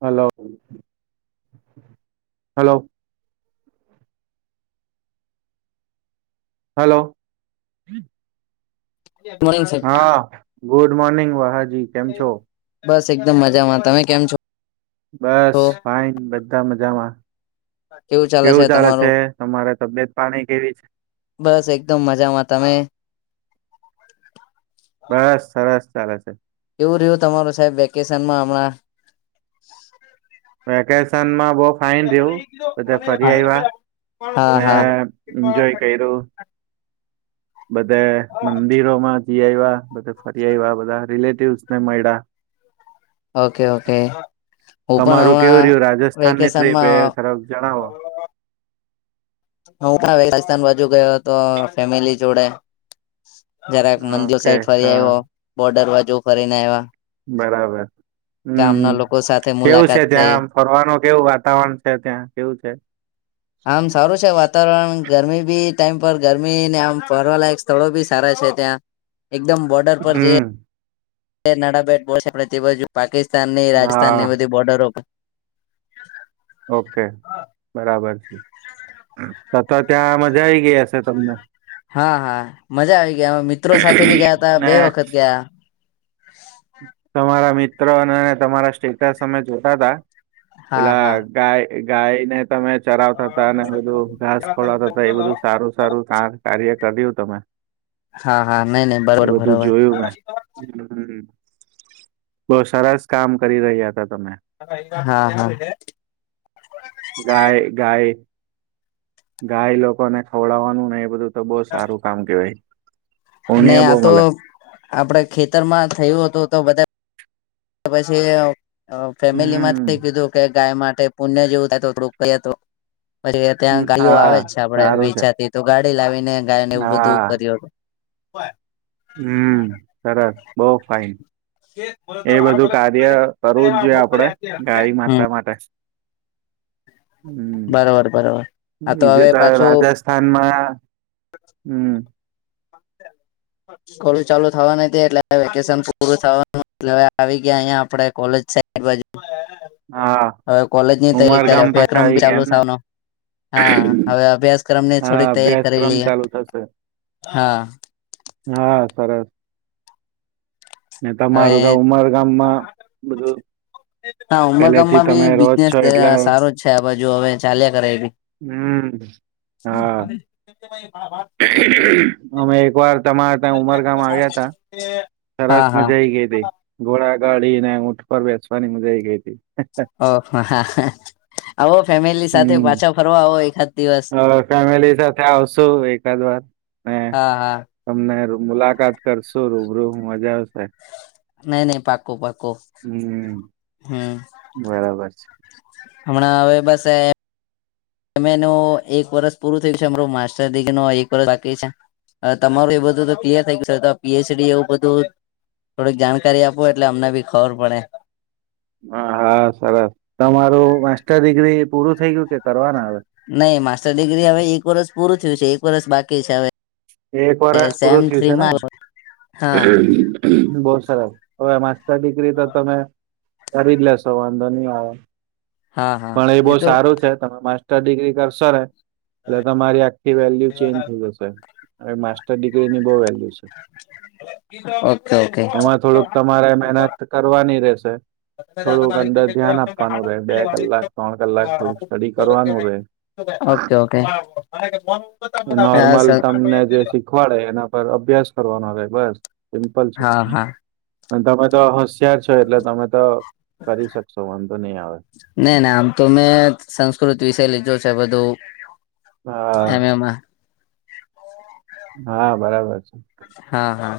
Hello, hello. Hello. Morning sir હા good morning વાહાજી કેમ છો. બસ એકદમ મજામાં તમે કેમ છો. બસ ફાઈન બધા મજામાં. કેવું ચાલે છે. તમારે તબિયત પાણી કેવી છે. બસ એકદમ મજામાં તમે. બસ સરસ ચાલે છે. એવું રહ્યું તમારું સાહેબ વેકેશનમાં હમણાં. વેકેશનમાં બહ ફાઇન જેવું. બધા ફરી આવ્યા. હા ને હા એન્જોય કર્યું. બધે મંદિરોમા. જી્યા બધ ફરી આવ્યા બધા રિલેટિવસ ને મળ્યા. Okay, okay. હું પણ તમારું કેવું હમણાં. રહ્યું રાજસ્થાનની ટ્રીપ એ વેકેશનમાં. તરફ જણાવો હું વેસ્તાન, બાજુ ગયો હતો ફેમિલી જોડે. જરાક મંદિર ઓકે સાઈડ ફરી હા આવ્યો. બોર્ડર વા જેવું ફરી ને આવ્યા. બરાબર હમમ. ગામના લોકો સાથે કેવું છે મુલાકાત થઈ ત્યાં. ફરવાનું કેવું વાતાવરણ છે. ત્યાં કેવું છે. આમ સારું છે વાતાવરણ. ગરમી બી ટાઈમ પર ગરમી ને આમ ફરવાલાયક સ્થળો બી સારા છે. ત્યાં એકદમ બોર્ડર પર જે. હમ એ નડાબેટ બોણે તે બાજુ. પાકિસ્તાનની રાજસ્થાન ની હા બધી બોર્ડરો પર [unintelligible] ઓકે બરાબર. તથ ત્યાં મજા આવીઈ ગયા હશે તમને. હા, હા મજા આવી ગયા. મિત્રો સાથે ભી ગયા તા ને બે વખત ગયા. તમારા મિત્રો અને તમારા સ્ટેટસ અમે જોતા હતા. હા તેલા હા ગાય ગાયને તમે ચરાવતા હતા અને બધું ઘાસ ખોડતા હતા એ બધું સારું સારું કાર્ય કર્યું હતું. તમે હા હા નઈ નઈ બરોબર એ બધું બરોબર જોયું મે બો સરસ કામ કરી રહ્યા હતા તમે હા હા. ગાય ગાય ગાય લોકોને ખવડાવવાનું ને એ બધું તો બો સારું કામ કેવાય અને ઉમિયા બહુ આતો મલે. આપડે ખેતરમાં થયું હતું તો બધા પછી અ ફેમિલીમાં હમ્મ. કીધું કે ગાય મા ટે પુણ્ય જેવું થાય તો થોડું તો પછી ત્યાં ગાડીઓ આવે હા જ છે, આપડે સારું છે વેચાથી તો ગા ડી લાવીને ગાયને એવું બધું હા કર્યું હતું બો ફાઈન એ બધું કાર્ય કરવું જ જોઈએ આપડે ગાય હમ માતા માટે બરોબર બરોબર. હા હવે બીજ તો પાછું રાજસ્થાનમાં હમ સકુલ ચાલુ થવાની એટલે વેકેશન પૂરું થવાનું એટલે આવી ગયા અહીયા આપડે કોલેજ [unintelligible] બાજુ હા હવે કોલેજની તૈયારી કરે ઉમરગામ પાછા અભ્યાક્રમ આવી ગયા ચાલુ એમને થવાનો હા હવે અભ્યાસક્રમની હા થોડીક તૈયારી કરી અભ્યાસક્રમ લઈએ ચાલુ થશે હા. હા સરસ. ને હવે તમારુંતો ઉમર ગામમાં બધું હા પેલેથી ઉમરકામમાં તમે બી રહો જ બિઝનેસ છો એટલે સારો જ છે, આ બાજુ હવે ચાલ્યા કરે એબી હમ હા. અમે એક વાર તમારા ત્યાં ઉમરગામ આવ્યા તા સરસ હા હા મજા આવી ગઈ હતી ઘોડા ગાડી ને ઊટ પર બેસવાની મજઈ ગઈ હતી ઓહ હા આવો ફેમિલી સાથે હમ્મ. પાછા ફરવા આવો એખાડ [inaudible] હા હા મુલાકાત કરશું રૂબરૂ હું મજા આવશે નહી નહી પાકો પાકો હમ્મ. બરાબર છે. હમણાં હવે બસે તમે એનું એક વરષ પૂરું થયું છે, અમારો માસ્ટર ડિગ્રીનુ એક વર્ષ બાકી છે. હ તમારું એ બધું તો ક્લીયર થઈ ગયું તો પીએચડી એવું બધું થોડીક જાણકારી આપવું એટલે અમને ભી ખબર પડે હ હા સરસ તમારું માસ્ટર ડિગ્રી પૂરું થઈ ગયું કે કરવાના? હવે? નહી માસ્ટર ડિગ્રી હવે એક વર્ષ પૂરું થયું છે, એક વર્ષ બાકી છે, હવે એક વરસ સેમ પૂરું થયું છે, થ્રીમાં હા ને બસ સરસ હવે માસ્ટર ડિગ્રી તો તમે કરી જ લેશો વાંધો ની આવે હા હા પણ એ બો તો સારું છે, તમે મા તટર દીગરી કરશોને એટલે તમારી આખી વેલ્યુ ચેનજ થઈ જશે હવે મા ડિગ્રી ની બહુ વેલ્યુ છે. ઓકે ઓકે એમાં થોડુંક તમારે મહેનત કરવાની રશે થોડુંક અંદર ધ્યાન આપવાનું રહેે બે કલાક ત્રણ કલાક થોડુંક સ્ટડી કરવાનું રહે ઓકે ઓકે હ સર પડે એના પર અભ્યાસ કરવાનો રે બસ સિમ્પલ છે હા હા તમા તો હોશિયાર છો એટલે તમે તો કરી શકશો વાંધો નહી આવે ના ના આમ તો મેં સંસ્કૃત વિષય લીધો છે, બધું હા એમ એમાં હા બરાબર છે. હા હા.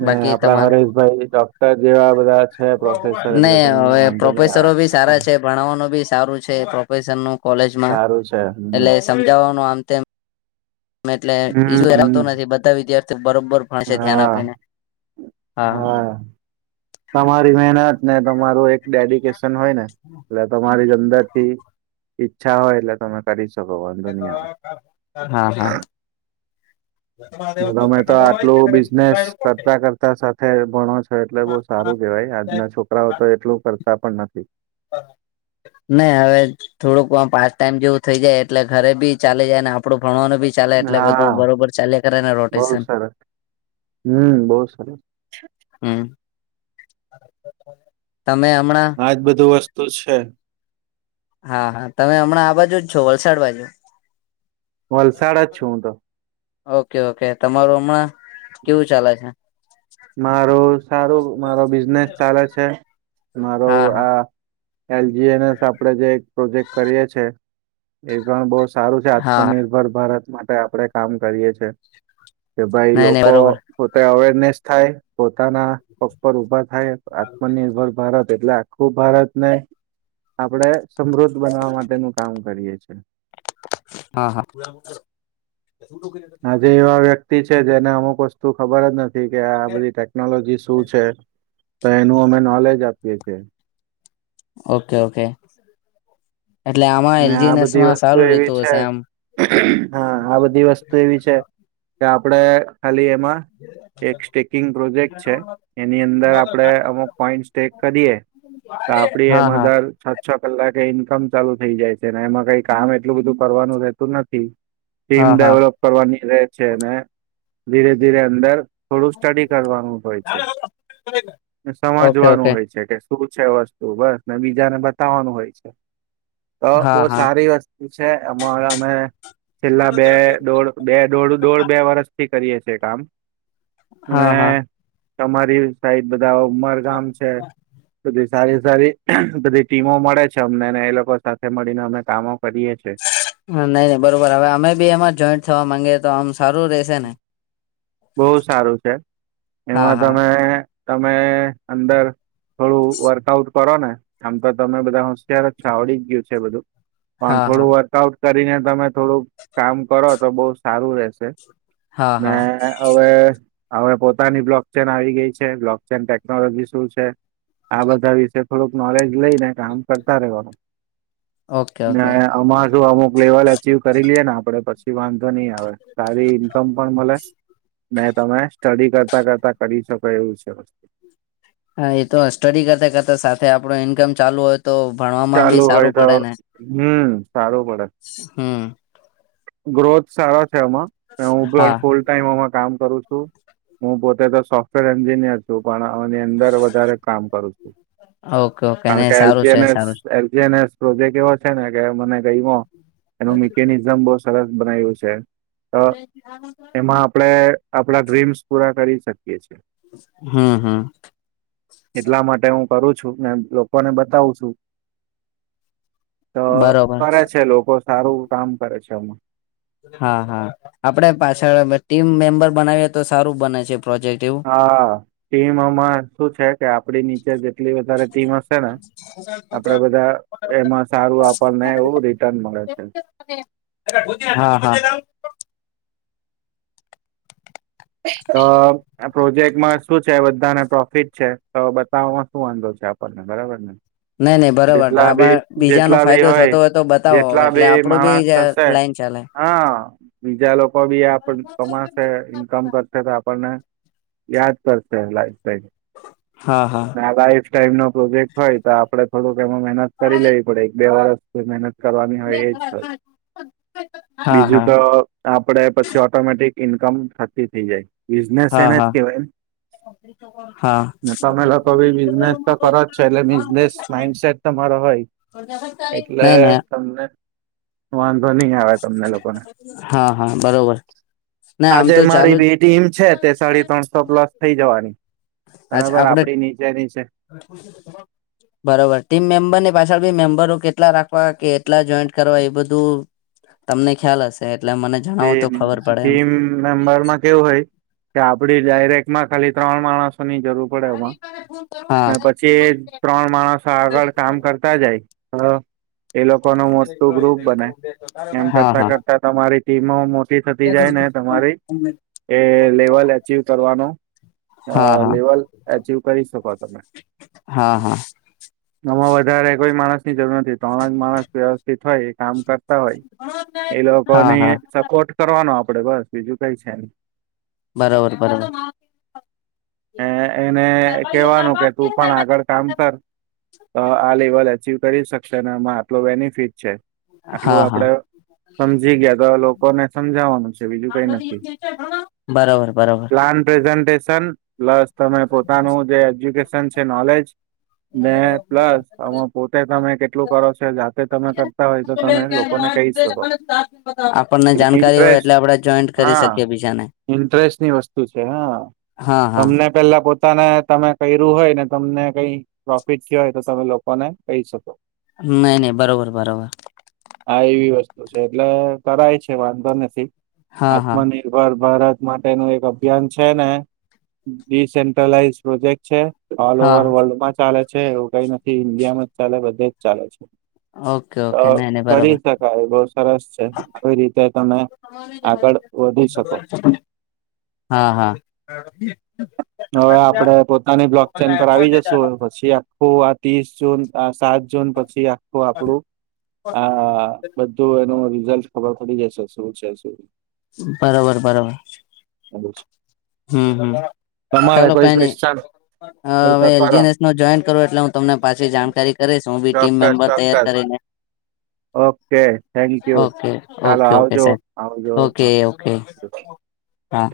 હ બાકી આપડા તમારે હરેશભાઈ ડોક્ટર જેવા બધા છે પ્રોફેસર એટલે નહી તમને હવે વાંધો નહી પ્રોફેસરો આવે. ભી સારા છે, ભણાવવાનો ભી સારું છે પ્રોફેશનનું કોલેજમાં સારું છે હમ્મ એટલે સમજાવવાનું આમ તેમ એટલે હમ્મ ઈશ્વર આવતો નથી હમ્મ બધા વિદ્યાર્થી બરોબર ભણશે ધ્યાન હા આપીને હા. તમારી મહેનત ને તમારું એક ડેડિકેશન હોય ને એટલે તમારી જો અંદરથી ઈચ્છા હોય એટલે તમે કરીશ તો કોઈ વોંદો નઈ આવે. હા હા તમે તો આટલું બિઝનેસ કરતા-કરતા સાથે ભણો છો એટલે બહું સારું કેવાય. આજના છોકરાઓ તો એટલું કરતા પણ નથી. નહી હવે થોડુંક પાસ્ટ ટાઈમ જેવું થઈ જાય એટલે ઘરે બી ચાલી જાય ને આપડું ભણવાનું બી ચાલે એટલે બધું હા બરોબર ચાલીયા કરે ને બહુ રોટેશન. સરસ હમ્મ બહું સરસ. [inaudible] હમણાં આજ બધું વસ્તુ છે. હા-હા તમે હમણાં આ બાજુ જ છો વલસાડ બાજુ. વલસાડ જ છું હું તો. ઓકે-ઓકે તમારું હમણાં કેવું ચાલે છે. મારું સારું મારો બિઝનેસ ચાલે છે મારો હા હા આ એલજી એનએસ આપડે જે એક પ્રોજેક્ટ કરીએ છે એ પણ બહું સા સારું છે. હા આત્મનિર્ભર ભારત માટે આપડે કામ કરીએ છે કે ભાઈ નહી નહી લોકો બરોબર તો પોતે અવેરનેસ થાય પોતાના પગ પર ઉભા થાય આત્મનિર્ભર ભારત એટલે આખું ભારતને આપડે સમૃદ્ધ બનવા માટેનું કામ કરીએ છે. હા-હા. આજે એવા વ્યક્તિ છે જેને અમુક વસ્તુ ખબર જ નથી નથી કે આ બધી ટેકનોલોજી શું છે તો એનું અમે નોલેજ આપીએ છે. ઓકે-ઓકે. ને આ બધી વસ્તુ એવી છે હશે આમ હા આ બધી વસ્તુ એવી છે કે આપડે ખાલી એમાં એક સ્ટેકિંગ પ્રોજેક્ટ છે એની અંદર આપડણે અમુક પોઈન્ટ સ્ટેક કરીએ તો આપડે હા એમાં હા દર છ-છ કલાકે ઈન્કમ ચાલુ થઇ જાય છે. ને એમાં કઈ કામ એટલું બધું કરવાનું રહેતું નથી. ટીમ હા હા ડેવલોપ કરવાની રહે છે અને ધીરે-ધીરે અંદર થોડું સ્ટડી કરવાનું હોય છે. ઓકે સમજવાનું ઓકે હોય છે કે શું છે વસ્તુ બસ ને બીજાને બતાવવાનું હોય છે તો બહુ હા હા સારી વસ્તુ છે અમા અમે છેલ્લા બે દોઢ બે દો દોઢ બે વર્ષથી કરીએ છે. છે કામ. અને હા-હા. તમારી સાઈડ બધા ઉમરગામ છે. સારી સારી બધી ટીમો મળે છે અમને ને એ લોકો સાથે મળીને અમે કામો કરીએ છે નહી નહી બરોબર હવે અમે બી એમાં જોઈન્ટ થવા માંગીએ તો આમ સારું રેશે ને બહું સારું છે હા એમાં હા તમે તમે અંદર થોડું વર્કઆઉટ કરો ને આમ તો તમે બધા હોશિયાર જ છો આવડી ગયું છે બધું પણ હા હા થોડું વર્કઆઉટ કરીને તમે થોડુંક કામ કરો તો બહુ સારું રહેશે. હા ને હા હવે હવે પોતાની બ્લોક ચેન આવી ગઈ છે બ્લોક ચેન ટેકનોલોજી શું છે આ બધા વિશે થોડુંક નોલેજ લઈ ને કામ કરતા રહેવાનું. ઓકે ને ઓકે આમાં શું અમુક લેવલ અચીવ કરી લેએ ને આપડે પછી વાંધ વાંધો નહી આવે સારી ઇન્કમ પણ મલે ને તમે સ્ટડી કરતા-કરતા કરી શકો. હ એવું છે. હા એ તો સ્ટડી કરતા કરતા સાથે આપડો ઈન્કમ ચાલુ હોત તો ભણવામાં બી ચાલુ હોય સારું તો પડે ને હમ સારું પડે હમ ગ્રોથ સારા છે આમાં હા હું ફૂલ ટાઈમ આમાં કામ કરું છું હું પોતે તો સોફ્ટવેર એન્જિનિયર છું પણ અંદર વધારે કામ કરું છું ઓકે ઓકે નહી સારું છે સારું છે કારણ કે પ્રોજેક્ટ એવો છે ને કે મને કહી એનું મિકેનિઝમ બહુ સરસ બનાવ્યું છે એમાં આપણેે આપણા ડ્રીમ્સ પૂરા કરી શકીએ હમ હમ એટલા માટે હું કરું છું ને લોકોને બતાવું છું તો બરોબર કરે છે લોકો સારું કામ કરે છે એમાં હા હા આપડે પાછળ ટીમ મેમ્બર બનાવીએ તો સારું બને છે પ્રોજેક્ટ એવું હા ટીમમાં શું છે કે આપડી નીચે જેટલી વધારે ટીમ હશે ને આપડે બધા એમાં સારું આપણને એવું રિટર્ન મળે છે [inaudible] તો આ પ્રોજેક્ટમાં શું છે બધાને પ્રોફિટ છે તો બતાવમાં શું વાંધો પડ ને બરાબર ને નઈ નઈ બરોબર તો જેટલા બી આમાં બીજાનો જેટલા બી ફાયદો હોય થતો તો બતાવો જેટલા એટલે બી આપડું માણસ હશે લાઈન ચાલે હા બીજા લોકો બી આપ કમાસે ક કરશે તો આપણને યાદ કરશે લાઈ હા હા આ લાઈફ ટાઈમ નો પ્રોજેક્ટ હોય તો આપડે થોડુંક એમાં મહેનત કરી લેવી પડે એક બે વર્ષ મહેનત કરવાની હોય એ હા બીજું હા તો આપણે પછી ઓટોમેટિક ઈન્કમ થતી થઈ જાય બિઝનેસ હા એને જ હા કેવાય હા તમે લોકો ભી બિઝનેસ તો કરો જ છે એટલે બિઝનેસ માઈન્ડસેટ હોય એટલે નઈ નઈ તમને વાંધો નહી આવે તમને લોકોને હા હા બરોબર ના આમ તો જે મારી ચાલુ બેી ટીમ છે તે સાડી ત્રણસો પ્લસ થઈ જવાની જ બરાબર આપડે આપડી નીચેની છે બરોબર ટીમ મેમ્બર ને પાછળ બી મેમ્બરો કેટલા રાખવા કે એટલા જોઈન્ટ કરવા એ બધું તમને ખ્યાલ હશે એટલે મને તે જણાવો તો ખબર પડે એમ ટીમ મેમ્બરમાં કેવું હોય કે આપડી ડાયરેક્ટમાં ખાલી ત્રણ માણસ ની જરૂર પડે એમાં પછી ત્રણ માણસ આગળ કામ કરતા જાય હ એ લોકો ન મોટું ગ્રુપ બને એમ હા હા હા કરતા હા કરતા તમારી ટીમો મોટી થતી જાય ને તમારી એ લેવલ એચવ કરવાનો અ લેવલ એચીવ કરી શકો તમે હા હા આમાં વધારે કોઈ માણસ ની જરૂર નથી ત્રણ જ માણસ વ્યવસ્થિત હોય એ કામ કર હોય એ લોકો હા ને હા ટ કરવાનો આપડે બસ બીજું કઈ છેમ બરોબર બરોબર એને કેવાનું કે તું પણ આગળ કામ કર હ આલેવાલેી કરી શક ને એમાં આટલ બેનિફિટ છે આટલું હા હા આપડે સમજી ગયા તો ને સમજાવવાનું છે બીજું કઈ નથી બરાબર બરાબર પ્લાન પ્રેઝ પ્લસ તમે પોતાનું જે એજ્યુકેશન છે નોલેજ ને પ્લસ આમાં પોતે તમે કેટલું કરો છ જાતે તમે કરતા હોય તો તમે લોકોને કહી શકો મને સા પતા ઇન્ટરેસ્ટ હા શકીએ બીજાને ઇન્ટરેસ્ટની વસ્તુ છે હા હા હા તમને પેલા પોતાને તમે કર્યું હોય ને તમને કઈ પ્રોફિટ થ હોય તો તમે લોકોને કહી શકો નહી નહી બરોબર બરોબર. આ એવી વસ્તુ એટલે કરાય છે વાંધો નથી હા હા આત્મનિર્ભર ભારત માટે ન એક અભિયાન છે ને ડીસેન્ટ્રલાઈઝ પ્રોજેક્ટ છે. ઓલ હા ઓવર વર્લ્ડ માં ચાલે છે એવું કઈ નથી ઈન્ડિયામાં જ ચાલે બધે જ ચાલે છે. ઓકે ઓકે નહી નહી કરી બરોબર શકાય બહ સરસ છે. આવી રીતે તમે આગળ વધી શકો. હા હા. હવે આપડે પોતાની બ્લોક ચેન પર આવી જશુ પછી આખું આ ત્રીસ જૂન સાત જૂન પછી આખું આપડું આ બધું એનું ખબર પડી જાય છે શું છે શ બરોબર બરોબર. [inaudible] હમ હમ. તમારે કોઈ કોઈ હ હવે એલજીસ નો જોઈન કરો એટલે હું તમને પાછી જાણકારી કરીશ હું બી ટીમ ચોક્કસ મેમ્બર તૈયાર ચોક્કસ કરી. હ. ઓકે થેન્ક યુ ચાલો ઓકે ઓકે આવજો સાહેબ આવજો ઓકે હા. ઓકે [inaudible] હા